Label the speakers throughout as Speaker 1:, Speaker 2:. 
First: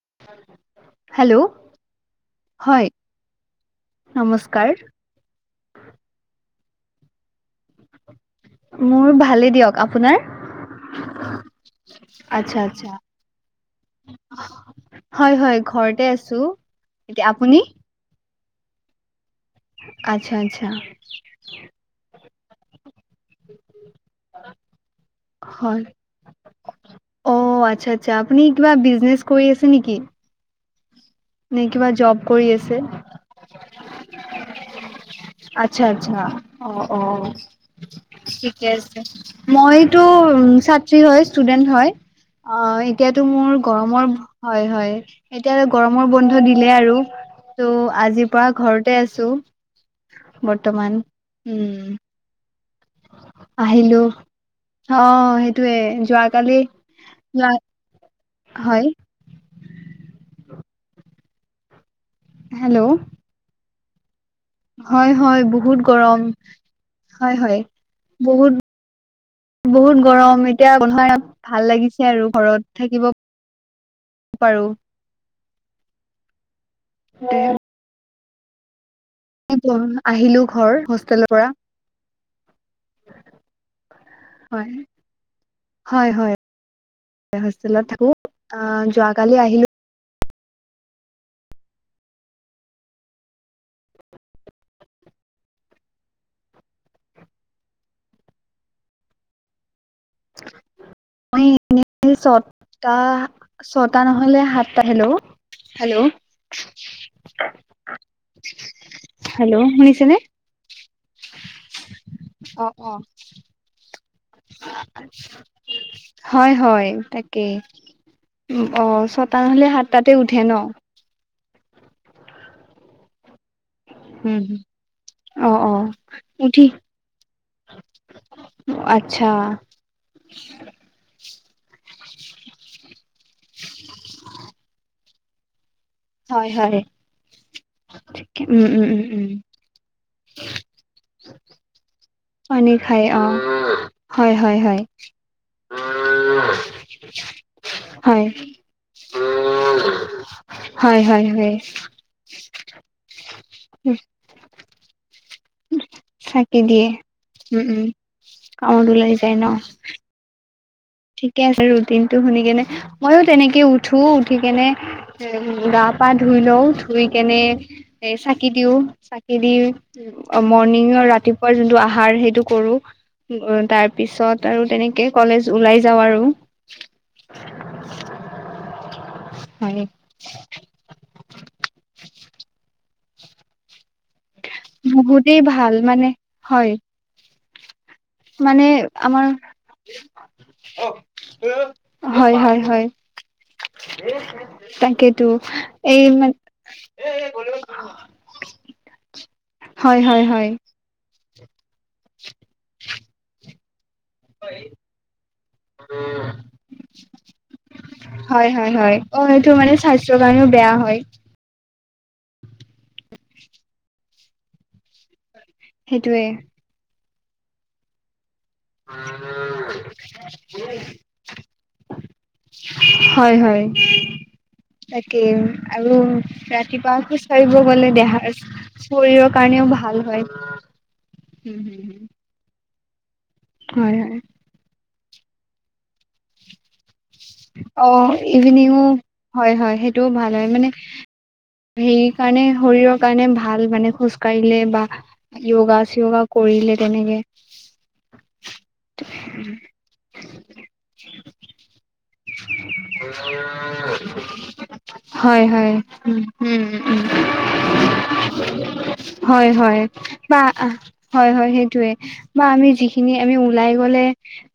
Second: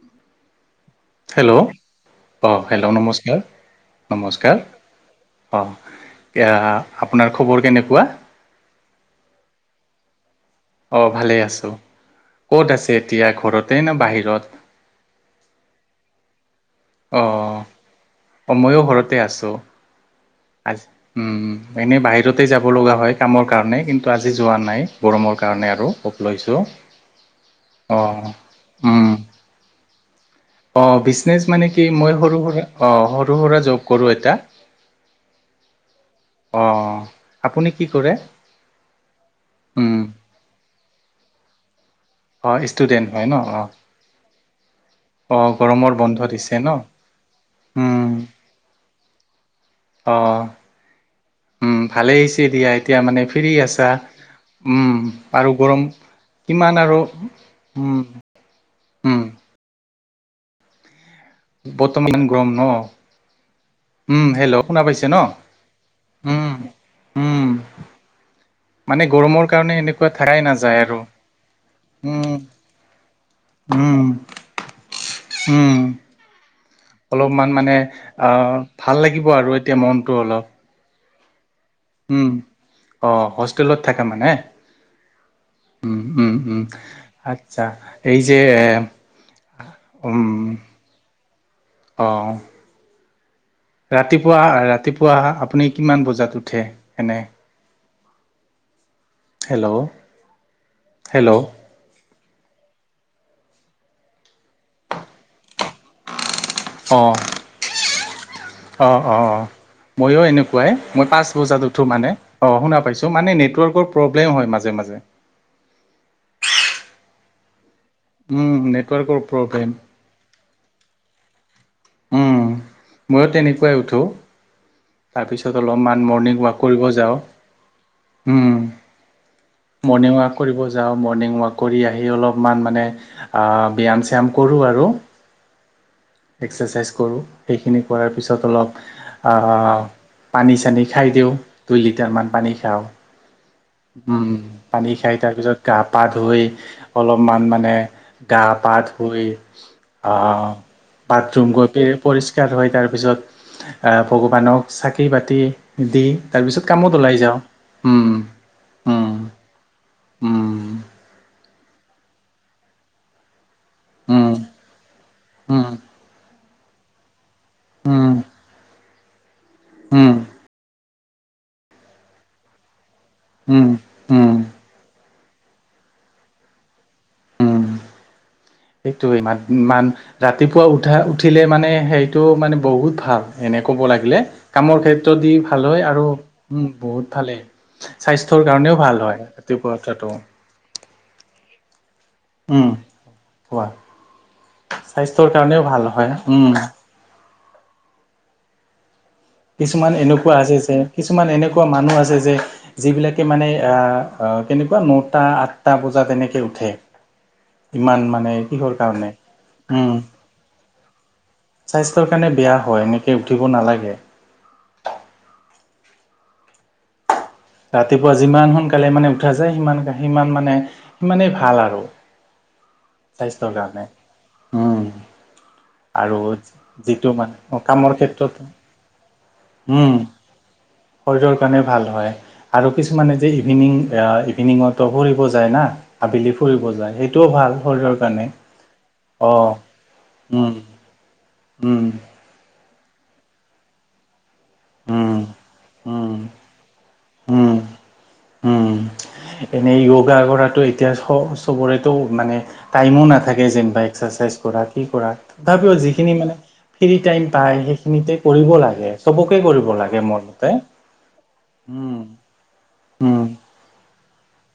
Speaker 1: উম। Hello. অঁহ
Speaker 2: হয়
Speaker 1: hello, নমস্কাৰ- নমস্কাৰ। অহ, এতিয়া আপোনাৰ খবৰ কেনেকুৱা?
Speaker 2: মোৰ ভালেই দিয়ক, আপোনাৰ?
Speaker 1: অহ, ভালে আছো।
Speaker 2: আচ্ছা
Speaker 1: ক'ত
Speaker 2: আচ্ছা
Speaker 1: আছে এতিয়া ঘৰতে না বাহিৰত?
Speaker 2: হয়, হয় ঘৰতে আছো। এতিয়া আপুনি?
Speaker 1: অহ, মইয়ো ঘৰতে আছোঁ।
Speaker 2: আচ্ছা, আচ্ছা।
Speaker 1: আজি উম, উম। এনে বাহিৰতে যাব লগা হয় কামৰ কাৰণে কিন্তু আজি যোৱা নাই গৰমৰ কাৰণে আৰু- অফ লৈছোঁ।
Speaker 2: অহ, আচ্ছা -আচ্ছা।
Speaker 1: অঁ
Speaker 2: আপুনি কিবা বিজনেচ কৰি আছে নেকি?
Speaker 1: অহ, বিজনেচ
Speaker 2: নে
Speaker 1: মানে কি!
Speaker 2: কিবা
Speaker 1: মই
Speaker 2: জব
Speaker 1: সৰু
Speaker 2: কৰি
Speaker 1: সুৰা
Speaker 2: আছে
Speaker 1: অহ, সৰু সুৰা জব কৰোঁ এটা।
Speaker 2: আচ্ছা- আচ্ছা, অহ-
Speaker 1: অঁ
Speaker 2: অহ।
Speaker 1: আপুনি কি কৰে
Speaker 2: ঠিকে আছে।
Speaker 1: উম
Speaker 2: মইতো উম, ছাত্ৰী হয়, ষ্টুডেন্ট হয়।
Speaker 1: অঁ
Speaker 2: অহ,
Speaker 1: ষ্টুডেণ্ট
Speaker 2: এতিয়াতো
Speaker 1: হয় ন
Speaker 2: মোৰ
Speaker 1: অঁ
Speaker 2: গৰমৰ হয় -হয়
Speaker 1: অঁ
Speaker 2: এতিয়া গৰমৰ বন্ধ
Speaker 1: দিছে
Speaker 2: দিলে
Speaker 1: ন
Speaker 2: আৰু। তো' আজিৰ পৰা ঘৰতে আছোঁ।
Speaker 1: অহ, উম ভালেই হৈছে দিয়া এতিয়া মানে- ফ্ৰী আছা,
Speaker 2: আহিলো
Speaker 1: উম
Speaker 2: অ
Speaker 1: আৰু
Speaker 2: সেইটোয়ে
Speaker 1: গৰম
Speaker 2: যোৱাকালি
Speaker 1: কিমান আৰু
Speaker 2: যোৱা
Speaker 1: উম।
Speaker 2: হয়।
Speaker 1: উম। বৰ্তমান গৰম ন!
Speaker 2: হেল্ল'
Speaker 1: উম, হেল্ল'। শুনা পাইছে
Speaker 2: হয়
Speaker 1: ন?
Speaker 2: হয় বহুত গৰম
Speaker 1: উম,
Speaker 2: হয়
Speaker 1: উম।
Speaker 2: হয় বহুত।
Speaker 1: মানে গৰমৰ কাৰণে
Speaker 2: বহুত
Speaker 1: এনেকুৱা থাকাই
Speaker 2: গৰম, এতিয়া
Speaker 1: নাযায় আৰু।
Speaker 2: বন্ধ ভাল লাগিছে আৰু
Speaker 1: উম
Speaker 2: ঘৰত থাকিব।
Speaker 1: উম,
Speaker 2: পাৰো
Speaker 1: উম। অলপমান মানে অঁ, ভাল লাগিব আৰু। এতিয়া মনটো
Speaker 2: আহিলো
Speaker 1: অলপ।
Speaker 2: ঘৰ হোষ্টেলৰ পৰা।
Speaker 1: উম, অ' হোষ্টেলত থাকে মানে।
Speaker 2: হয়
Speaker 1: উম,
Speaker 2: হয়
Speaker 1: উম,
Speaker 2: হয়
Speaker 1: উম আচ্ছা।
Speaker 2: হোষ্টেলত থাকো
Speaker 1: এই যে
Speaker 2: অ যোৱাকালি আহিলো
Speaker 1: উম, অ'। ৰাতিপুৱা ৰাতিপুৱা আপুনি কিমান বজাত উঠে এনেই? হেল্ল'! হেল্ল'
Speaker 2: হয়। এনেই ছটা ছয়টা নহ'লে সাতটা হেল্ল', হেল্ল'।
Speaker 1: অঁ, অঁ, অঁ, অঁ।
Speaker 2: হেল্ল' শুনিছেনে
Speaker 1: মইও এনেকুৱাই মই পাঁচ উঠোঁ মানে, অ' শুনা পাইছোঁ। মানে নেটৱৰ্কৰ প্ৰব্লেম হয় মাজে মাজে
Speaker 2: হয়, হয় তাকেই।
Speaker 1: উম
Speaker 2: অ',
Speaker 1: নেটৱৰ্কৰ
Speaker 2: ছটা নহ'লে
Speaker 1: প্ৰব্লেম
Speaker 2: সাতটাতে উঠে ন?
Speaker 1: উম ময়ো তেনেকুৱাই উঠো।
Speaker 2: হুম, হুম।
Speaker 1: তাৰপিছত অলপমান মৰ্ণিং ৱাক কৰিব যাওঁ।
Speaker 2: আচ্ছা।
Speaker 1: মৰ্ণিং ৱাক কৰিব যা যাওঁ মৰ্ণিং ৱাক কৰি আহি অলপমান মানে ব্যায়াম চ্যায়াম কৰোঁ আৰু।
Speaker 2: হয় হয়
Speaker 1: এক্সাৰচাইজ কৰোঁ, সেইখিনি কৰাৰ পিছত
Speaker 2: উম
Speaker 1: অলপ
Speaker 2: উম উম উম
Speaker 1: আহ পানী চানী খাই দিওঁ, দুই লিটাৰ মান পানী খাওঁ।
Speaker 2: এ অ'।
Speaker 1: উম,
Speaker 2: হয় হয় হয়
Speaker 1: পানী খাই তাৰ পিছত গা পা ধুই অলপমান মানে গা পা ধুই
Speaker 2: হয় হয় হয়
Speaker 1: বাথৰুম
Speaker 2: হয়
Speaker 1: গৈ পৰিষ্কাৰ হয়। তাৰপিছত ভগৱানক চাকি বতি দি
Speaker 2: চাকি
Speaker 1: তাৰপিছত
Speaker 2: দিয়ে
Speaker 1: কামত ওলাই যাওঁ।
Speaker 2: উম উম কামত ওলাই
Speaker 1: উম
Speaker 2: যায় ন?
Speaker 1: উম।
Speaker 2: ঠিকে আছে ৰুটিন টো শুনি কেনে, মইো তেনেকে উঠো উঠি কেনে
Speaker 1: উম উম
Speaker 2: গা পা ধুই লওঁ, ধুই কেনে এ
Speaker 1: উম
Speaker 2: চাকি দিওঁ, চাকি দি
Speaker 1: উম
Speaker 2: অ', মৰ্ণিঙৰ ৰাতিপুৱা যোনটো আহাৰ সেইটো কৰো।
Speaker 1: উম
Speaker 2: তাৰ
Speaker 1: উম
Speaker 2: পিছত আৰু তেনেকে কলেজ ওলাই যা যাওঁ আৰু।
Speaker 1: উম সেইটোৱে ইমান
Speaker 2: হয়,
Speaker 1: ইমান ৰাতিপুৱা উঠা উঠিলে মানে সেইটো মানে বহুত ভাল এনে ক'ব লাগিলে। কামৰ ক্ষেত্ৰত দি
Speaker 2: বহুতেই
Speaker 1: ভাল হয়,
Speaker 2: মানে
Speaker 1: আৰু
Speaker 2: হয়
Speaker 1: উ বহুত ভালেই। স্বাস্থ্যৰ
Speaker 2: মানে
Speaker 1: কাৰণেও ভাল হয়
Speaker 2: আমাৰ
Speaker 1: ৰাতিপুৱা উঠাটো।
Speaker 2: হয়, হয়,
Speaker 1: উম
Speaker 2: হয়।
Speaker 1: কোৱা
Speaker 2: তাকেতো,
Speaker 1: স্বাস্থ্যৰ কাৰণেও ভাল
Speaker 2: এই
Speaker 1: হয়
Speaker 2: মানে
Speaker 1: উম
Speaker 2: এ এ ক। [unintelligible]
Speaker 1: কিছুমান এনেকুৱা আছে যে কিছুমান এনেকুৱা মানুহ আছে যে যিবিলাকে মানে আহ অহ কেনেকুৱা
Speaker 2: হয়
Speaker 1: নটা আঠটা বজাত তেনেকে উঠে। ইমান মানে কিহৰ কাৰণে? উম।
Speaker 2: টো কাৰণেও বেয়া হয়।
Speaker 1: স্বাস্থ্যৰ কাৰণে বেয়া হয় এনেকে উঠিব নালাগে।
Speaker 2: সেইটোয়ে।
Speaker 1: ৰাতিপুৱা যিমান সোনকালে মানে উঠা যায়, সিমান, সিমান মানে সিমানেই ভাল আৰু।
Speaker 2: হয়
Speaker 1: স্বাস্থ্যৰ
Speaker 2: হয়
Speaker 1: কাৰণে, উম।
Speaker 2: তাকে আৰু ৰাতিপুৱা
Speaker 1: যিটো
Speaker 2: খোজ কাঢ়িব
Speaker 1: মানে
Speaker 2: গ'লে
Speaker 1: কামৰ ক্ষেত্ৰত
Speaker 2: দেহাৰ শৰীৰৰ কাৰণেও
Speaker 1: উম
Speaker 2: ভাল হয়।
Speaker 1: শৰীৰৰ কাৰণে ভাল হয়। আৰু কিছুমানে যে ইভিনিং
Speaker 2: হয়
Speaker 1: আ
Speaker 2: হয়
Speaker 1: ইভিনিঙতো ফুৰিব যায় না, আবেলি ফুৰিব যায় সেইটোও ভাল শৰীৰৰ
Speaker 2: অ',
Speaker 1: কাৰণে
Speaker 2: ইভিনিঙু
Speaker 1: অ
Speaker 2: হয়, হয়, সেইটোও ভাল হয়
Speaker 1: উম
Speaker 2: মানে
Speaker 1: উম
Speaker 2: হেৰিৰ কাৰণে শৰীৰৰ কাৰণে ভাল মানে খোজ কাঢ়িলে বা
Speaker 1: উম
Speaker 2: য়োগা
Speaker 1: উম
Speaker 2: চোগা কৰিলে তেনেকে।
Speaker 1: উম উম, এনেই য়োগা কৰাটো এতিয়া চব চবৰেটো মানে টাইমো নাথাকে যেনিবা এক্সাৰচাইজ কৰা, কি কৰা।
Speaker 2: হয়, হয়,
Speaker 1: তথাপিও যিখিনি মানে
Speaker 2: উম। উম
Speaker 1: ফ্ৰী
Speaker 2: উম
Speaker 1: টাইম পাই, সেইখিনিতে কৰিব লাগে, চবকে
Speaker 2: হয়
Speaker 1: কৰিব
Speaker 2: হয়
Speaker 1: লাগে মোৰ
Speaker 2: বা
Speaker 1: মতে।
Speaker 2: হয় হয় সেইটোয়ে
Speaker 1: উম,
Speaker 2: বা আমি যিখিনি
Speaker 1: উম,
Speaker 2: আমি ওলাই গ'লে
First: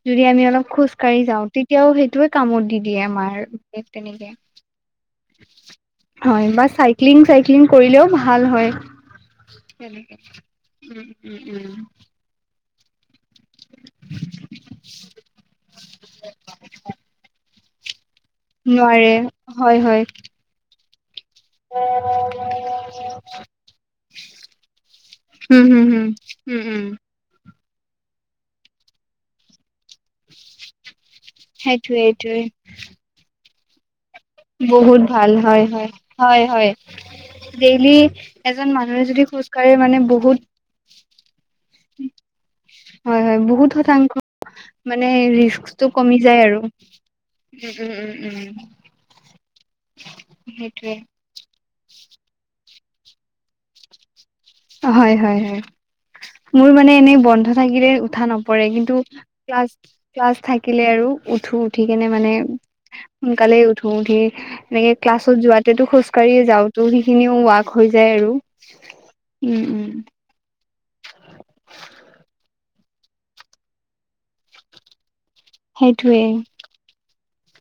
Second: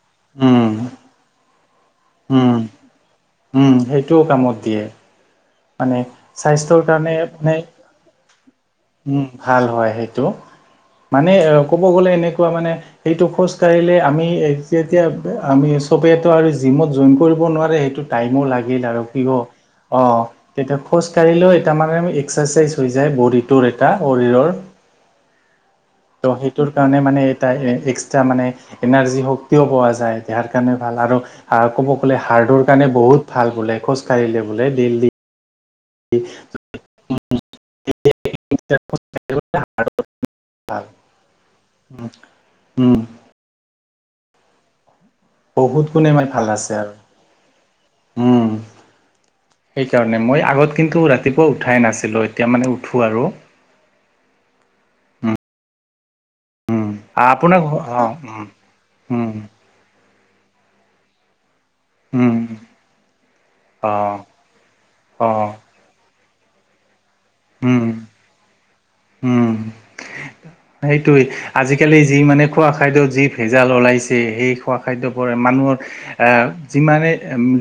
Speaker 2: যদি আমি অলপ
Speaker 1: উম,
Speaker 2: খোজ কাঢ়ি যাওঁ, তেতিয়াও সেই টোৱে
Speaker 1: উম,
Speaker 2: কামত দি দিয়ে আমাৰ,
Speaker 1: উম,
Speaker 2: [unintelligible]
Speaker 1: সেইটোও
Speaker 2: তেনেকে।
Speaker 1: কামত দিয়ে মানে স্বাস্থ্যৰ কাৰণে
Speaker 2: চাইকেলিং,
Speaker 1: মানে
Speaker 2: চাইকেলিং কৰিলেও ভাল হয়,
Speaker 1: উম, ভাল হয় সেইটো। মানে
Speaker 2: [unintelligible]
Speaker 1: ক'ব গ'লে এনেকুৱা মানে এইটো খোজ কাঢ়িলে আমি যেতিয়া আমি চবেইটো আৰু জিমত জইন কৰিব নোৱাৰে সেইটোত টাইমো লাগিল আৰু
Speaker 2: নোৱাৰে
Speaker 1: কি
Speaker 2: হয়
Speaker 1: অ',
Speaker 2: হয়
Speaker 1: তেতিয়া খোজ কাঢ়িলেও তাৰ মানে এক্সাৰচাইজ হৈ যায় বডীটোৰ এটা শৰীৰৰ।
Speaker 2: উম হম হম
Speaker 1: ত'
Speaker 2: উম
Speaker 1: সেইটোৰ
Speaker 2: উম
Speaker 1: কাৰণে মানে এক্সট্ৰা মানে এনাৰজি শক্তিও পোৱা যায়, দেহাৰ কাৰণে ভাল আৰু আৰু ক'ব
Speaker 2: সেইটোয়ে
Speaker 1: গ'লে
Speaker 2: সেইটোয়ে
Speaker 1: হাৰ্টৰ কাৰণে বহুত ভাল বোলে খোজ
Speaker 2: বহুত ভাল হয়, হয়। হয়, হয়, ডেইলি এজন মানুহে যদি খোজ কাঢ়ে মানে বহুত
Speaker 1: ভাল। উম
Speaker 2: হয়, হয় বহুত শতাংশ মানে
Speaker 1: বহুত
Speaker 2: ৰিস্কটো
Speaker 1: গুণে
Speaker 2: কমি
Speaker 1: মানে
Speaker 2: যায়
Speaker 1: ভাল
Speaker 2: আৰু।
Speaker 1: আছে
Speaker 2: উম, উম, উম, উম।
Speaker 1: সেইকাৰণে, মই আগত
Speaker 2: সেইটোয়ে
Speaker 1: কিন্তু ৰাতিপুৱা উঠাই নাছিলোঁ, এতিয়া মানে উঠোঁ আৰু।
Speaker 2: হয়, হয়, হয়। মোৰ মানে এনেই বন্ধ
Speaker 1: আপোনাৰ ঘ
Speaker 2: থাকিলে
Speaker 1: অ
Speaker 2: উঠা নপৰে, কিন্তু
Speaker 1: উম উম
Speaker 2: ক্লাছ ক্লাছ থাকিলে আৰু উঠো। উঠি কেনে মানে
Speaker 1: উম,
Speaker 2: সোনকালে উঠো
Speaker 1: অ
Speaker 2: উঠি এনেকে
Speaker 1: অ
Speaker 2: ক্লাছত যোৱা তেটো খোজ কাঢ়িয়ে যাওঁ, ত' সেইখিনিও ৱাক
Speaker 1: উম
Speaker 2: হৈ যায় আৰু উম, উম।
Speaker 1: সেইটোয়ে, আজিকালি যি মানে খোৱা খাদ্যত যি ভেজাল ওলাইছে সেই খোৱা খাদ্যৰ পৰাই মানুহৰ
Speaker 2: সেইটোৱে
Speaker 1: আ যিমানে,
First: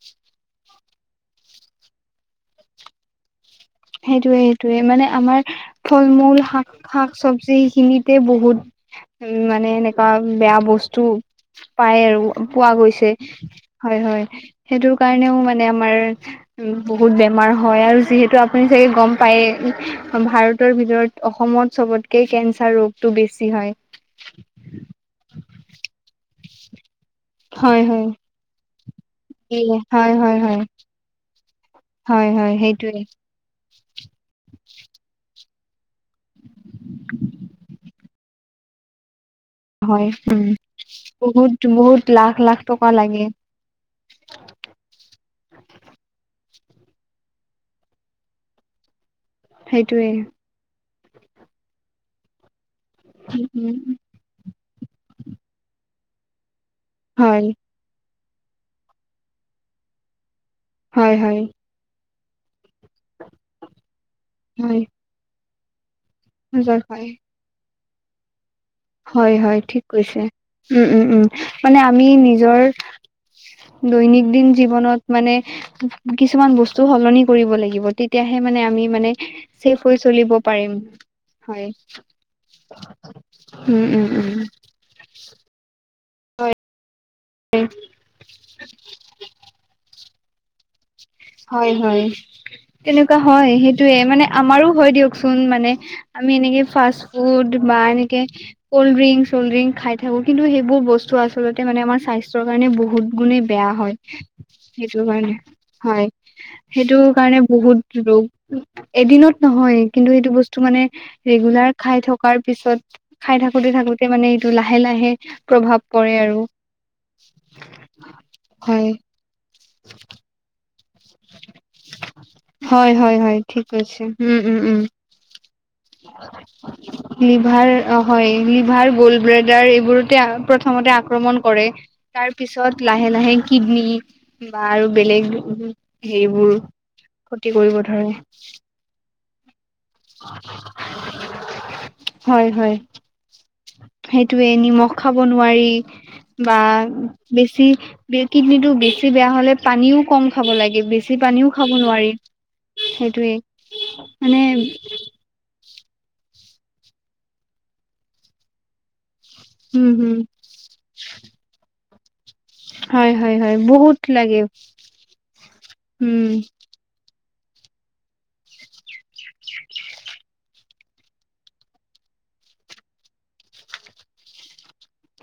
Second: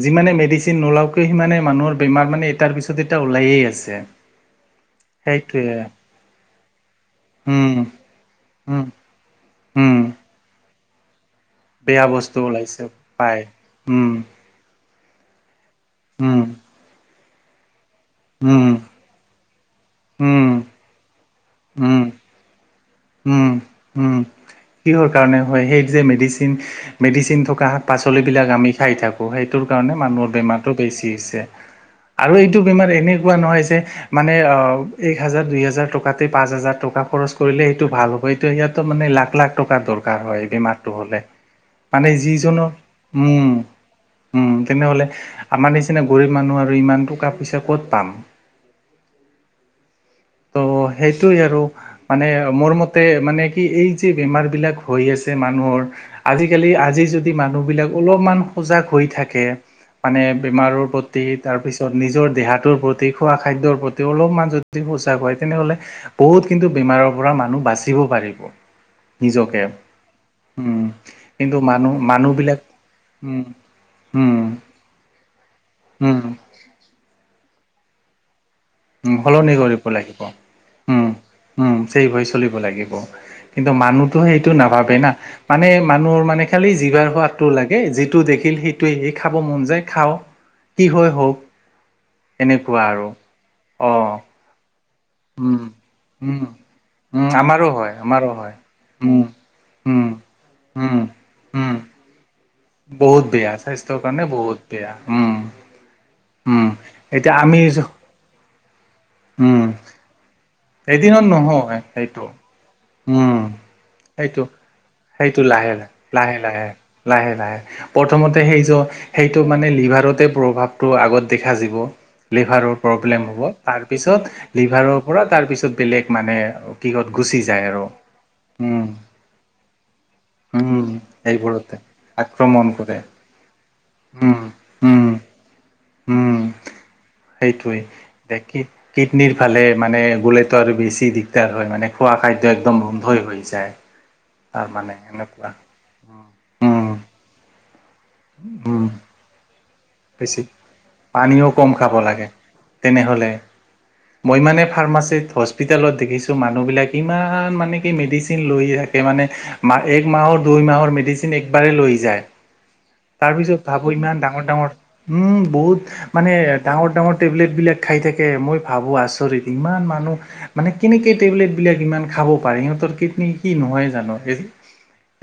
Speaker 1: যিমানে মেডিচিন নোলাওক কিয় সিমানে মানুহৰ বেমাৰ মানে এটাৰ পিছত এটা ওলায়ে আছে।
Speaker 2: সেইটোয়ে, সেইটোয়ে মানে আমাৰ
Speaker 1: সেইটোৱে
Speaker 2: ফল- মূল শাক, শাক চবজি
Speaker 1: উম
Speaker 2: সেইখিনিতে বহুত
Speaker 1: উম।
Speaker 2: উম, মানে
Speaker 1: উম
Speaker 2: এনেকুৱা বেয়া বস্তু পাই
Speaker 1: বেয়া
Speaker 2: আৰু
Speaker 1: বস্তু
Speaker 2: পোৱা
Speaker 1: ওলাইছে
Speaker 2: গৈছে,
Speaker 1: পায়
Speaker 2: হয়,
Speaker 1: উম
Speaker 2: হয়। সেইটোৰ কাৰণেও মানে আমাৰ
Speaker 1: উম
Speaker 2: বহুত বেমাৰ হয় আৰু যিহেতু আপুনি
Speaker 1: উম
Speaker 2: চাগে গম পাইয়ে,
Speaker 1: উম
Speaker 2: ভাৰতৰ ভিতৰত অসমত
Speaker 1: উম
Speaker 2: চবতকে কেঞ্চাৰ ৰোগ তোৰ
Speaker 1: উম,
Speaker 2: বেছি হয়।
Speaker 1: উম। কিহৰ কাৰণে হয় সেই যে মেডিচিন মেডিচিন চিন থকা শাক
Speaker 2: হয় হয়
Speaker 1: পাচলিবিলাক আমি খাই থাকোঁ সেইটোৰ কাৰণে
Speaker 2: হয়
Speaker 1: মানুহৰ
Speaker 2: হয় হয়
Speaker 1: বেমাৰটো বেছি হৈছে।
Speaker 2: হয়
Speaker 1: আৰু
Speaker 2: হয়
Speaker 1: এইটো বেমাৰ
Speaker 2: সেইটোৱে
Speaker 1: এনেকুৱা নহয় যে। মানে অ এক হাজাৰ দুই হাজাৰ টকাতে পাঁচ হাজাৰ টকা খৰচ কৰিলে সেইটো ভাল হব সেইটো সিহঁতৰ মানে লা। লাখ টকাৰ দৰকাৰ হয় এই বেমাৰটো হলে
Speaker 2: বহুত বহুত
Speaker 1: মানে
Speaker 2: লাখ লাখ
Speaker 1: যিজনৰ
Speaker 2: টকা লাগে
Speaker 1: উম উম তেনেহলে আমাৰ নিচিনা গৰীব মানুহ আৰু ইমান টকা পইচা ক'ত পাম।
Speaker 2: সেইটোৱে।
Speaker 1: ত সেইটোৱে আৰু মানে মোৰ মতে মানে কি এই
Speaker 2: উম
Speaker 1: যে। বেমাৰবিলাক হৈ আছে মানুহৰ আজিকালি আজি যদি
Speaker 2: হয়।
Speaker 1: মানুহবিলাক অলপমান। সজাগ হৈ থাকে মানে বেমাৰৰ
Speaker 2: হয়
Speaker 1: প্ৰতি
Speaker 2: হয়
Speaker 1: তাৰ পিছত। নিজৰ দেহাটোৰ প্ৰতি খোৱা খাদ্যৰ প্ৰতি অলপমান
Speaker 2: হয়
Speaker 1: যদি সজাগ হয় তেনেহলে বহুত কিন্তু
Speaker 2: হয়
Speaker 1: বেমাৰৰ পৰা মানুহ বাচিব পাৰিব।
Speaker 2: হয় হয়
Speaker 1: নিজকে
Speaker 2: ঠিক কৈছে উম উম উম
Speaker 1: কিন্তু
Speaker 2: মানে
Speaker 1: মানুহ
Speaker 2: আমি
Speaker 1: মানুহবিলাক
Speaker 2: নিজৰ।
Speaker 1: উম। উম
Speaker 2: দৈনন্দিন জীৱনত। মানে
Speaker 1: উম
Speaker 2: কিছুমান বস্তু সলনি কৰিব লাগিব তেতিয়াহে মানে আমি। মানে
Speaker 1: সলনি কৰিব
Speaker 2: চেভ হৈ
Speaker 1: লাগিব
Speaker 2: চলিব পাৰিম
Speaker 1: উম
Speaker 2: হয়
Speaker 1: উম চেভ হৈ চলিব লাগিব কিন্তু
Speaker 2: উম উম
Speaker 1: মানুহটো
Speaker 2: উম
Speaker 1: সেইটো নাভাবে না মানে মানুহৰ মানে
Speaker 2: হয়
Speaker 1: খালি জিবাৰ সোৱাদ টো লাগে যিটো দেখিল সেইটোৱে সেই খাব মন যায় খাওঁ কি হয় হওক
Speaker 2: হয় হয়
Speaker 1: এনেকুৱা আৰু
Speaker 2: তেনেকুৱা হয়
Speaker 1: অ
Speaker 2: সেইটোয়ে মানে আমাৰো হয় দিয়ক চোন
Speaker 1: উম
Speaker 2: মানে আমি
Speaker 1: উম
Speaker 2: এনেকে ফাৰ্ষ্ট
Speaker 1: উম
Speaker 2: ফুড
Speaker 1: আমাৰো
Speaker 2: বা
Speaker 1: হয়
Speaker 2: এনেকে
Speaker 1: আমাৰো হয়
Speaker 2: কলড্ৰিংছ
Speaker 1: উম
Speaker 2: চলল্ডিংক খাই
Speaker 1: উম
Speaker 2: থাকো কিন্তু সেইবোৰ
Speaker 1: উম
Speaker 2: বস্তু আচলতে
Speaker 1: উম
Speaker 2: আমাৰ মানে স্বাস্থ্য। স্বাস্থ্য কাৰণে বহুত গুণেই বেয়া হয়
Speaker 1: স্বাস্থ্যৰ কাৰণে বহুত বেয়া
Speaker 2: সেইটো কাৰণে
Speaker 1: উম
Speaker 2: হয়
Speaker 1: উম
Speaker 2: সেইটো
Speaker 1: এতিয়া
Speaker 2: কাৰণে
Speaker 1: আমি
Speaker 2: বহুত ৰোগ এদিনত
Speaker 1: উম
Speaker 2: নহয় কিন্তু সেইটো বস্তু। টো মানে
Speaker 1: এদিনত
Speaker 2: ৰেগুলাৰ
Speaker 1: নহয়
Speaker 2: খাই
Speaker 1: সেইটো
Speaker 2: থকাৰ পিছত খাই
Speaker 1: উম
Speaker 2: থাকোতে থাকোতে মানে
Speaker 1: সেইটো
Speaker 2: এইটো লাহে লাহে
Speaker 1: সেইটো লাহে
Speaker 2: প্ৰভাৱ
Speaker 1: লাহে
Speaker 2: পৰে
Speaker 1: লাহে
Speaker 2: আৰু
Speaker 1: লাহে লাহে লাহে প্ৰথমতে সেইজ
Speaker 2: হয়
Speaker 1: সেইটো মানে লিভাৰতে প্ৰভাৱ। টো আগত দেখা যাব লিভাৰৰ
Speaker 2: হয় হয়
Speaker 1: প্ৰব্লেম
Speaker 2: হয়
Speaker 1: হ'ব
Speaker 2: ঠিক কৈছে
Speaker 1: তাৰপিছত
Speaker 2: উম উম উম
Speaker 1: লিভাৰ পৰা তাৰপিছত বেলেগ মানে কিহত গুচি যায়
Speaker 2: লিভাৰ
Speaker 1: আৰু
Speaker 2: অ হয়
Speaker 1: উম
Speaker 2: লিভাৰ গল্ড ব্লাডাৰ এইবোৰতে
Speaker 1: উম
Speaker 2: প্ৰথমতে আ আক্ৰমণ কৰে
Speaker 1: এইবোৰতে
Speaker 2: তাৰ
Speaker 1: আক্ৰমণ
Speaker 2: পিছত
Speaker 1: কৰে
Speaker 2: লাহে লাহে কিডনী
Speaker 1: উম
Speaker 2: বা আৰু
Speaker 1: উম
Speaker 2: বেলেগ। হেৰি
Speaker 1: উম
Speaker 2: বোৰ ক্ষতি কৰিব ধৰে।
Speaker 1: কিডনিৰ ফালে মানে গলেতো আৰু বেছি দিগদাৰ হয় মানে খোৱা
Speaker 2: হয়
Speaker 1: খাদ্য
Speaker 2: হয়
Speaker 1: একদম বন্ধই হৈ যায়।
Speaker 2: সেইটোয়ে
Speaker 1: তাৰ
Speaker 2: নিমখ
Speaker 1: মানে
Speaker 2: খাব
Speaker 1: এনেকুৱা
Speaker 2: নোৱাৰি বা
Speaker 1: উম
Speaker 2: বেছি। কিডনীটো
Speaker 1: উম
Speaker 2: বেছি বেয়া হ'লে পানীও। কম
Speaker 1: বেছি
Speaker 2: খাব লাগে বেছি
Speaker 1: পানীও কম খাব
Speaker 2: নোৱাৰি
Speaker 1: লাগে তেনেহ'লে।
Speaker 2: সেইটোয়ে
Speaker 1: মই মানে ফাৰ্মাচিত হস্পিতেলত দেখিছোঁ মানুহবিলাক ইমান মানে কি মেডিচিন লৈ থাকে মানে মা
Speaker 2: উম
Speaker 1: এক
Speaker 2: হম
Speaker 1: মাহত দুই মাহৰ মেডিচিন একবাৰে লৈ যায়
Speaker 2: হয় হয় হয়
Speaker 1: তাৰপিছত ভাবোঁ
Speaker 2: বহুত
Speaker 1: ইমান
Speaker 2: লাগে
Speaker 1: ডাঙৰ ডাঙৰ। উম বহুত
Speaker 2: উম
Speaker 1: মানে। ডাঙৰ ডাঙৰ টেবলেটবিলাক খাই থাকে মই ভাবো আচৰিত ইমান মানুহ। মানে কেনেকে টেবলেট বিলাক ইমান খাব পাৰে সিহঁতৰ কিডনী কি নহয় জানো এই।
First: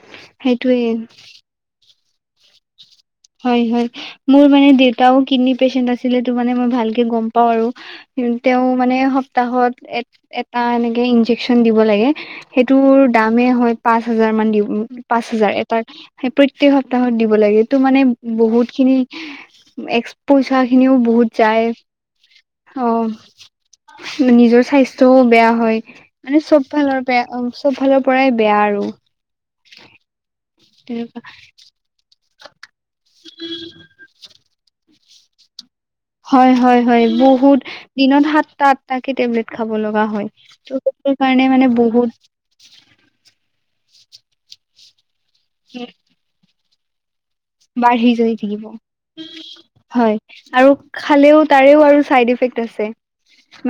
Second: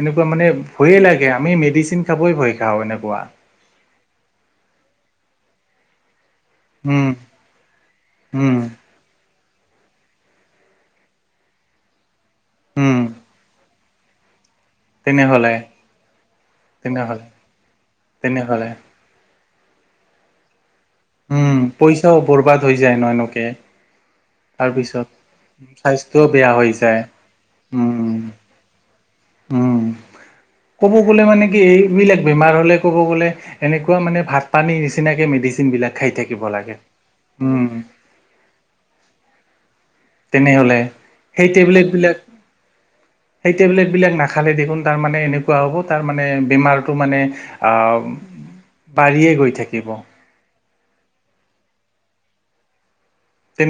Speaker 1: এনেকুৱা মানে
Speaker 2: সেইটোয়ে
Speaker 1: ভয়ে লাগে আমি মেডিচিন খাবই ভয় খাওঁ এনেকুৱা।
Speaker 2: হয় হয় মোৰ মানে দেউতাও কিডনী পেচন্ট আছিলতো মানে ভালকে
Speaker 1: উম
Speaker 2: গম পাওঁ আৰু
Speaker 1: উম
Speaker 2: তেওঁ মানে। সপ্তাহত এ এটা এনেকে ইন্জেকচন দিব লাগে। সেইটোৰ
Speaker 1: উম
Speaker 2: দামেই হয় পাঁচ হাজাৰ মান দিব পাঁচ
Speaker 1: তেনেহ'লে
Speaker 2: হাজাৰ এটা সেই প্ৰত্যেয়েক সপ্তাহত
Speaker 1: তেনেহ'লে
Speaker 2: দিব লাগে এইটো মানে
Speaker 1: তেনেহ'লে
Speaker 2: বহুত খিনি এক্স পইচা খিনিও বহুত
Speaker 1: উম
Speaker 2: যায়,
Speaker 1: পইচাও বৰবাদ হৈ যায় ন
Speaker 2: অহ
Speaker 1: এনেকে
Speaker 2: নিজৰ
Speaker 1: তাৰপিছত
Speaker 2: স্বাস্থ্যও বেয়া হয়।
Speaker 1: স্বাস্থ্যও
Speaker 2: মানে
Speaker 1: বেয়া
Speaker 2: চব
Speaker 1: হৈ যায়
Speaker 2: ফালৰ বেয়া চব ফালৰ
Speaker 1: উম
Speaker 2: পৰাই বেয়া আৰু।
Speaker 1: উম ক'ব
Speaker 2: তেনেকুৱা
Speaker 1: গ'লে মানে কি এইবিলাক বেমাৰ হ'লে ক'ব গ'লে এনেকুৱা মানে ভাত পানী নিচিনাকে মেডিচিন বিলাক খাই থাকিব
Speaker 2: হয়
Speaker 1: লাগে
Speaker 2: হয় হয় বহুত
Speaker 1: উম
Speaker 2: দিনত সাতটা আঠটাকে টেবলেট খাব লগা হয়।
Speaker 1: তেনেহ'লে
Speaker 2: সেইটো কাৰণে
Speaker 1: সেই
Speaker 2: মানে
Speaker 1: টেবলেট
Speaker 2: বহুত
Speaker 1: বিলাক সেই টেবলেট বিলাক নাখালে দেখোন তাৰ মানে এনেকুৱা হ'ব তাৰ মানে বেমাৰটো মানে আহ
Speaker 2: বাঢ়ি যায় থাকিব
Speaker 1: বাঢ়িয়ে গৈ থাকিব।
Speaker 2: হয় আৰু খালেও তাৰেও আৰু চাইড ইফেক্ট আছে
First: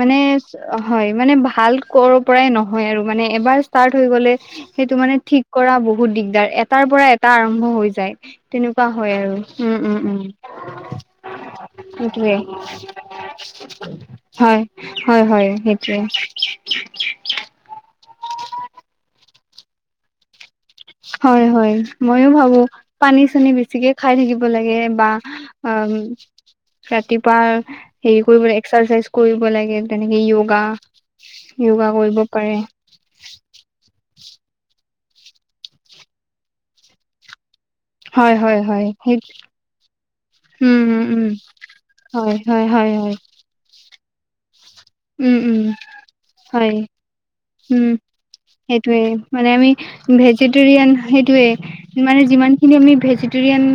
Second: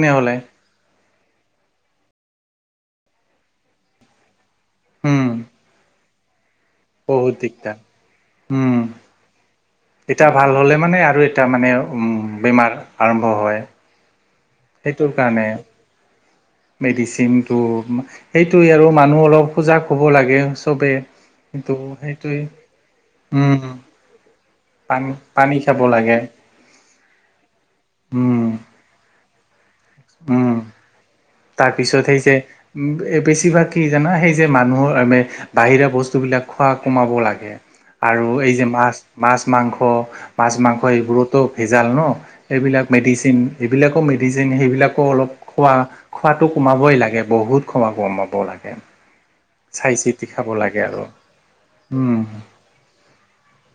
Speaker 2: মানে হয় মানে ভাল কৰ পৰাই নহয় আৰু মানে এবাৰ ষ্টাৰ্ট হৈ গলে সেইটো মানে
Speaker 1: উম
Speaker 2: ঠিক কৰা বহুত দিগদাৰ এটাৰ পৰা এটা
Speaker 1: বহুত
Speaker 2: আৰম্ভ
Speaker 1: দিগদাৰ
Speaker 2: হৈ যায়।
Speaker 1: উম
Speaker 2: তেনেকুৱা হয় আৰু উম উম
Speaker 1: এটা ভাল হ'লে মানে আৰু এটা মানে
Speaker 2: সেইটোৱে।
Speaker 1: বেমাৰ আৰম্ভ হয়
Speaker 2: হয় হয় হয় সেইটোৱে।
Speaker 1: মেডিচিন টো সেইটোৱে আৰু মানুহ অলপ সজাগ হ'ব লাগে চবে।
Speaker 2: হয় হয় ময়ো ভাবো পানী চানি
Speaker 1: উম
Speaker 2: বেছিকে খাই থাকিব লাগে বা
Speaker 1: পানী পানী খাব
Speaker 2: অম
Speaker 1: লাগে
Speaker 2: ৰাতিপুৱা হেৰি
Speaker 1: উম
Speaker 2: কৰিব লাগে এক্সাৰচাইজ কৰিব লাগে। তেনেকে
Speaker 1: উম
Speaker 2: য়োগা, য়োগা
Speaker 1: তাৰপিছত সেই
Speaker 2: কৰিব
Speaker 1: যে
Speaker 2: পাৰে।
Speaker 1: বেছিভাগ কি জানা সেই যে মানুহৰ মানে বাহিৰা বস্তু বিলাক খোৱা কমাব লাগে। আৰু
Speaker 2: হয়
Speaker 1: এই
Speaker 2: হয়
Speaker 1: যে
Speaker 2: হয়
Speaker 1: মাছ
Speaker 2: সেই
Speaker 1: মাছ মাংস মাছ মাংস
Speaker 2: উম উম উম
Speaker 1: এইবোৰতো ভেজাল ন।
Speaker 2: হয় হয়
Speaker 1: এইবিলাক
Speaker 2: হয় হয়
Speaker 1: মেডিচিন এইবিলাকো মেডিচিন সেইবিলাক অলপ
Speaker 2: উম উম
Speaker 1: খোৱা খোৱাটো
Speaker 2: হয়
Speaker 1: কমাবই লাগে বহুত
Speaker 2: উম
Speaker 1: খোৱা কমাব লাগে।
Speaker 2: সেইটোৱে মানে আমি
Speaker 1: চাই চিতি খাব লাগে
Speaker 2: ভেজিটেৰিয়ান
Speaker 1: আৰু
Speaker 2: সেইটোৱে
Speaker 1: উম
Speaker 2: মানে যিমানখিনি আমি ভেজিটেৰিয়ান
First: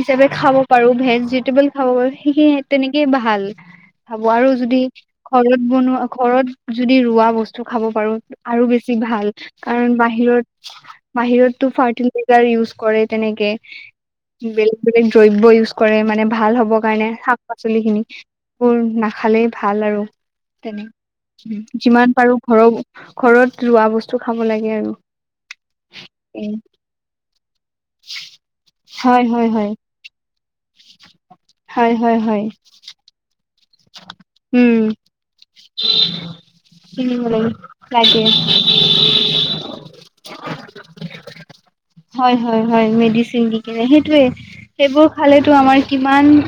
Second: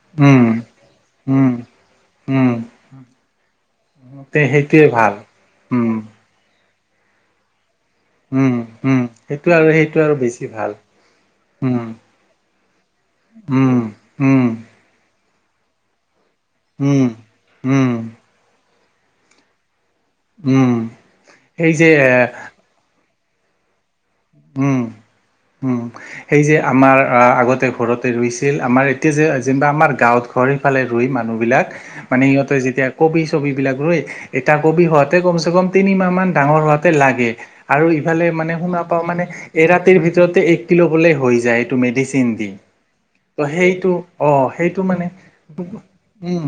Speaker 2: হিচাপে
Speaker 1: উম
Speaker 2: খাব পাৰো
Speaker 1: উম
Speaker 2: ভেজিটেবল খাব পাৰো
Speaker 1: উম
Speaker 2: সেখিনি তেনেকেই ভাল খাব
Speaker 1: তে
Speaker 2: আৰু যদি
Speaker 1: সেইটোৱে ভাল
Speaker 2: ঘৰত
Speaker 1: উম
Speaker 2: বনোৱা ঘৰত যদি ৰোৱা বস্তু খাব পাৰো।
Speaker 1: উম
Speaker 2: আৰু বেছি
Speaker 1: উম
Speaker 2: ভাল
Speaker 1: সেইটো আৰু
Speaker 2: কাৰণ
Speaker 1: সেইটো আৰু বেছি ভাল
Speaker 2: বাহিৰত বাহিৰতটো
Speaker 1: উম
Speaker 2: ফাৰ্টিলাইজাৰ ইউজ কৰে তেনেকে।
Speaker 1: উম উম।
Speaker 2: বেলেগ বেলেগ দ্ৰব্য ইউজ কৰে মানে ভাল হ'বৰ
Speaker 1: উম
Speaker 2: কাৰণে শাক পাচলি
Speaker 1: উম
Speaker 2: খিনি। বোৰ নাখালেই ভাল আৰু।
Speaker 1: উম
Speaker 2: তেনে
Speaker 1: সেই যে
Speaker 2: যিমান পাৰো ঘৰ ঘৰত ৰোৱা বস্তু খাব লাগে
Speaker 1: উম
Speaker 2: আৰু।
Speaker 1: উম। সেই যে আমাৰ আগতে ঘৰতে ৰুইছিল আমাৰ এতিয়া যে
Speaker 2: হয় হয়
Speaker 1: যেনিবা
Speaker 2: হয়
Speaker 1: আমাৰ গাঁৱত ঘৰ সিফালে ৰুই মানুহবিলাক
Speaker 2: হয় হয়
Speaker 1: মানে
Speaker 2: হয়
Speaker 1: সিহঁতে যেতিয়া কবি ছবিবিলাক ৰুই এটা
Speaker 2: উম
Speaker 1: কবি হোৱাতে কমচে কম তিনিমাহ মান ডাঙৰ হোৱাতে
Speaker 2: কিনিব
Speaker 1: লাগে। আৰু
Speaker 2: লাগে
Speaker 1: ইফালে মানে শুনা পাও মানে এ ৰাতিৰ ভিতৰতে এক কিলো বলে হৈ যায় এইটো মেডিচিন
Speaker 2: হয়
Speaker 1: দি
Speaker 2: হয় হয় মেডিচিন
Speaker 1: ত'
Speaker 2: দি কিনে
Speaker 1: সেইটো
Speaker 2: সেইটোয়ে
Speaker 1: অ সেইটো মানে
Speaker 2: সেইবোৰ খালোটো আমাৰ কিমান
Speaker 1: উম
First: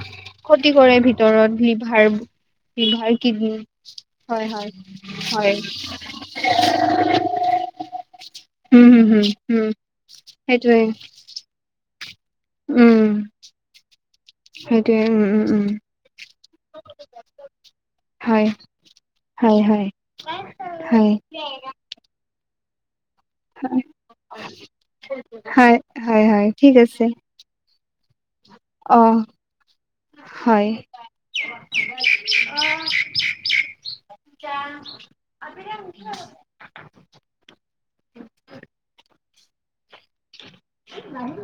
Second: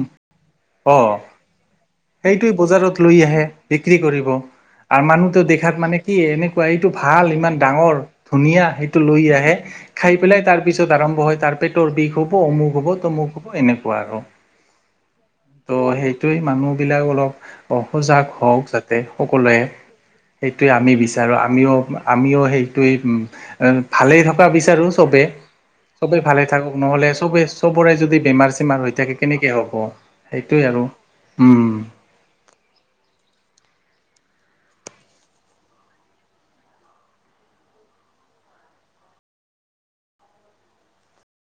Speaker 2: ক্ষতি কৰে ভিতৰত লিভাৰ
Speaker 1: সেইটোৱে বজাৰত
Speaker 2: লিভাৰ
Speaker 1: লৈ আহে
Speaker 2: কিডনী
Speaker 1: বিক্ৰী কৰিব,
Speaker 2: হয় হয়
Speaker 1: আৰু মানুহটো
Speaker 2: হয়
Speaker 1: দেখাত মানে কি এনেকুৱা এইটো ভাল ইমান ডাঙৰ ধুনীয়া
Speaker 2: উম
Speaker 1: সেইটো
Speaker 2: হম হম
Speaker 1: লৈ আহে,
Speaker 2: উম
Speaker 1: খায় পেলাই
Speaker 2: সেইটোৱে
Speaker 1: তাৰপিছত আৰম্ভ হয় তাৰ পেট পেতৰ বিষ হব অমুক হ'ব
Speaker 2: উম
Speaker 1: তমুক হব এনেকুৱা আৰু।
Speaker 2: সেইটোৱে উম উম উম।
Speaker 1: সেই মানুহ বিলাক অলপ অ সজাগ
Speaker 2: হয়
Speaker 1: হওক যাতে সকলোৱে,
Speaker 2: হয় হয়
Speaker 1: সেইটোৱে আমি
Speaker 2: হয়
Speaker 1: বিচাৰোঁ আমিও আমিও সেইটোৱেই উম এ ভালে থকা বিচাৰো চবে,
Speaker 2: হয় হয়
Speaker 1: চবে ভালে
Speaker 2: হয়
Speaker 1: থাকক
Speaker 2: ঠিক আছে
Speaker 1: নহলে চবে সবৰে যদি বেমাৰ চেমাৰ হৈ
Speaker 2: অ
Speaker 1: থাকে কেনেকে হ'ব, সেইটোৱে
Speaker 2: হয়
Speaker 1: আৰু উম।
Speaker 2: [inaudible] [inaudible]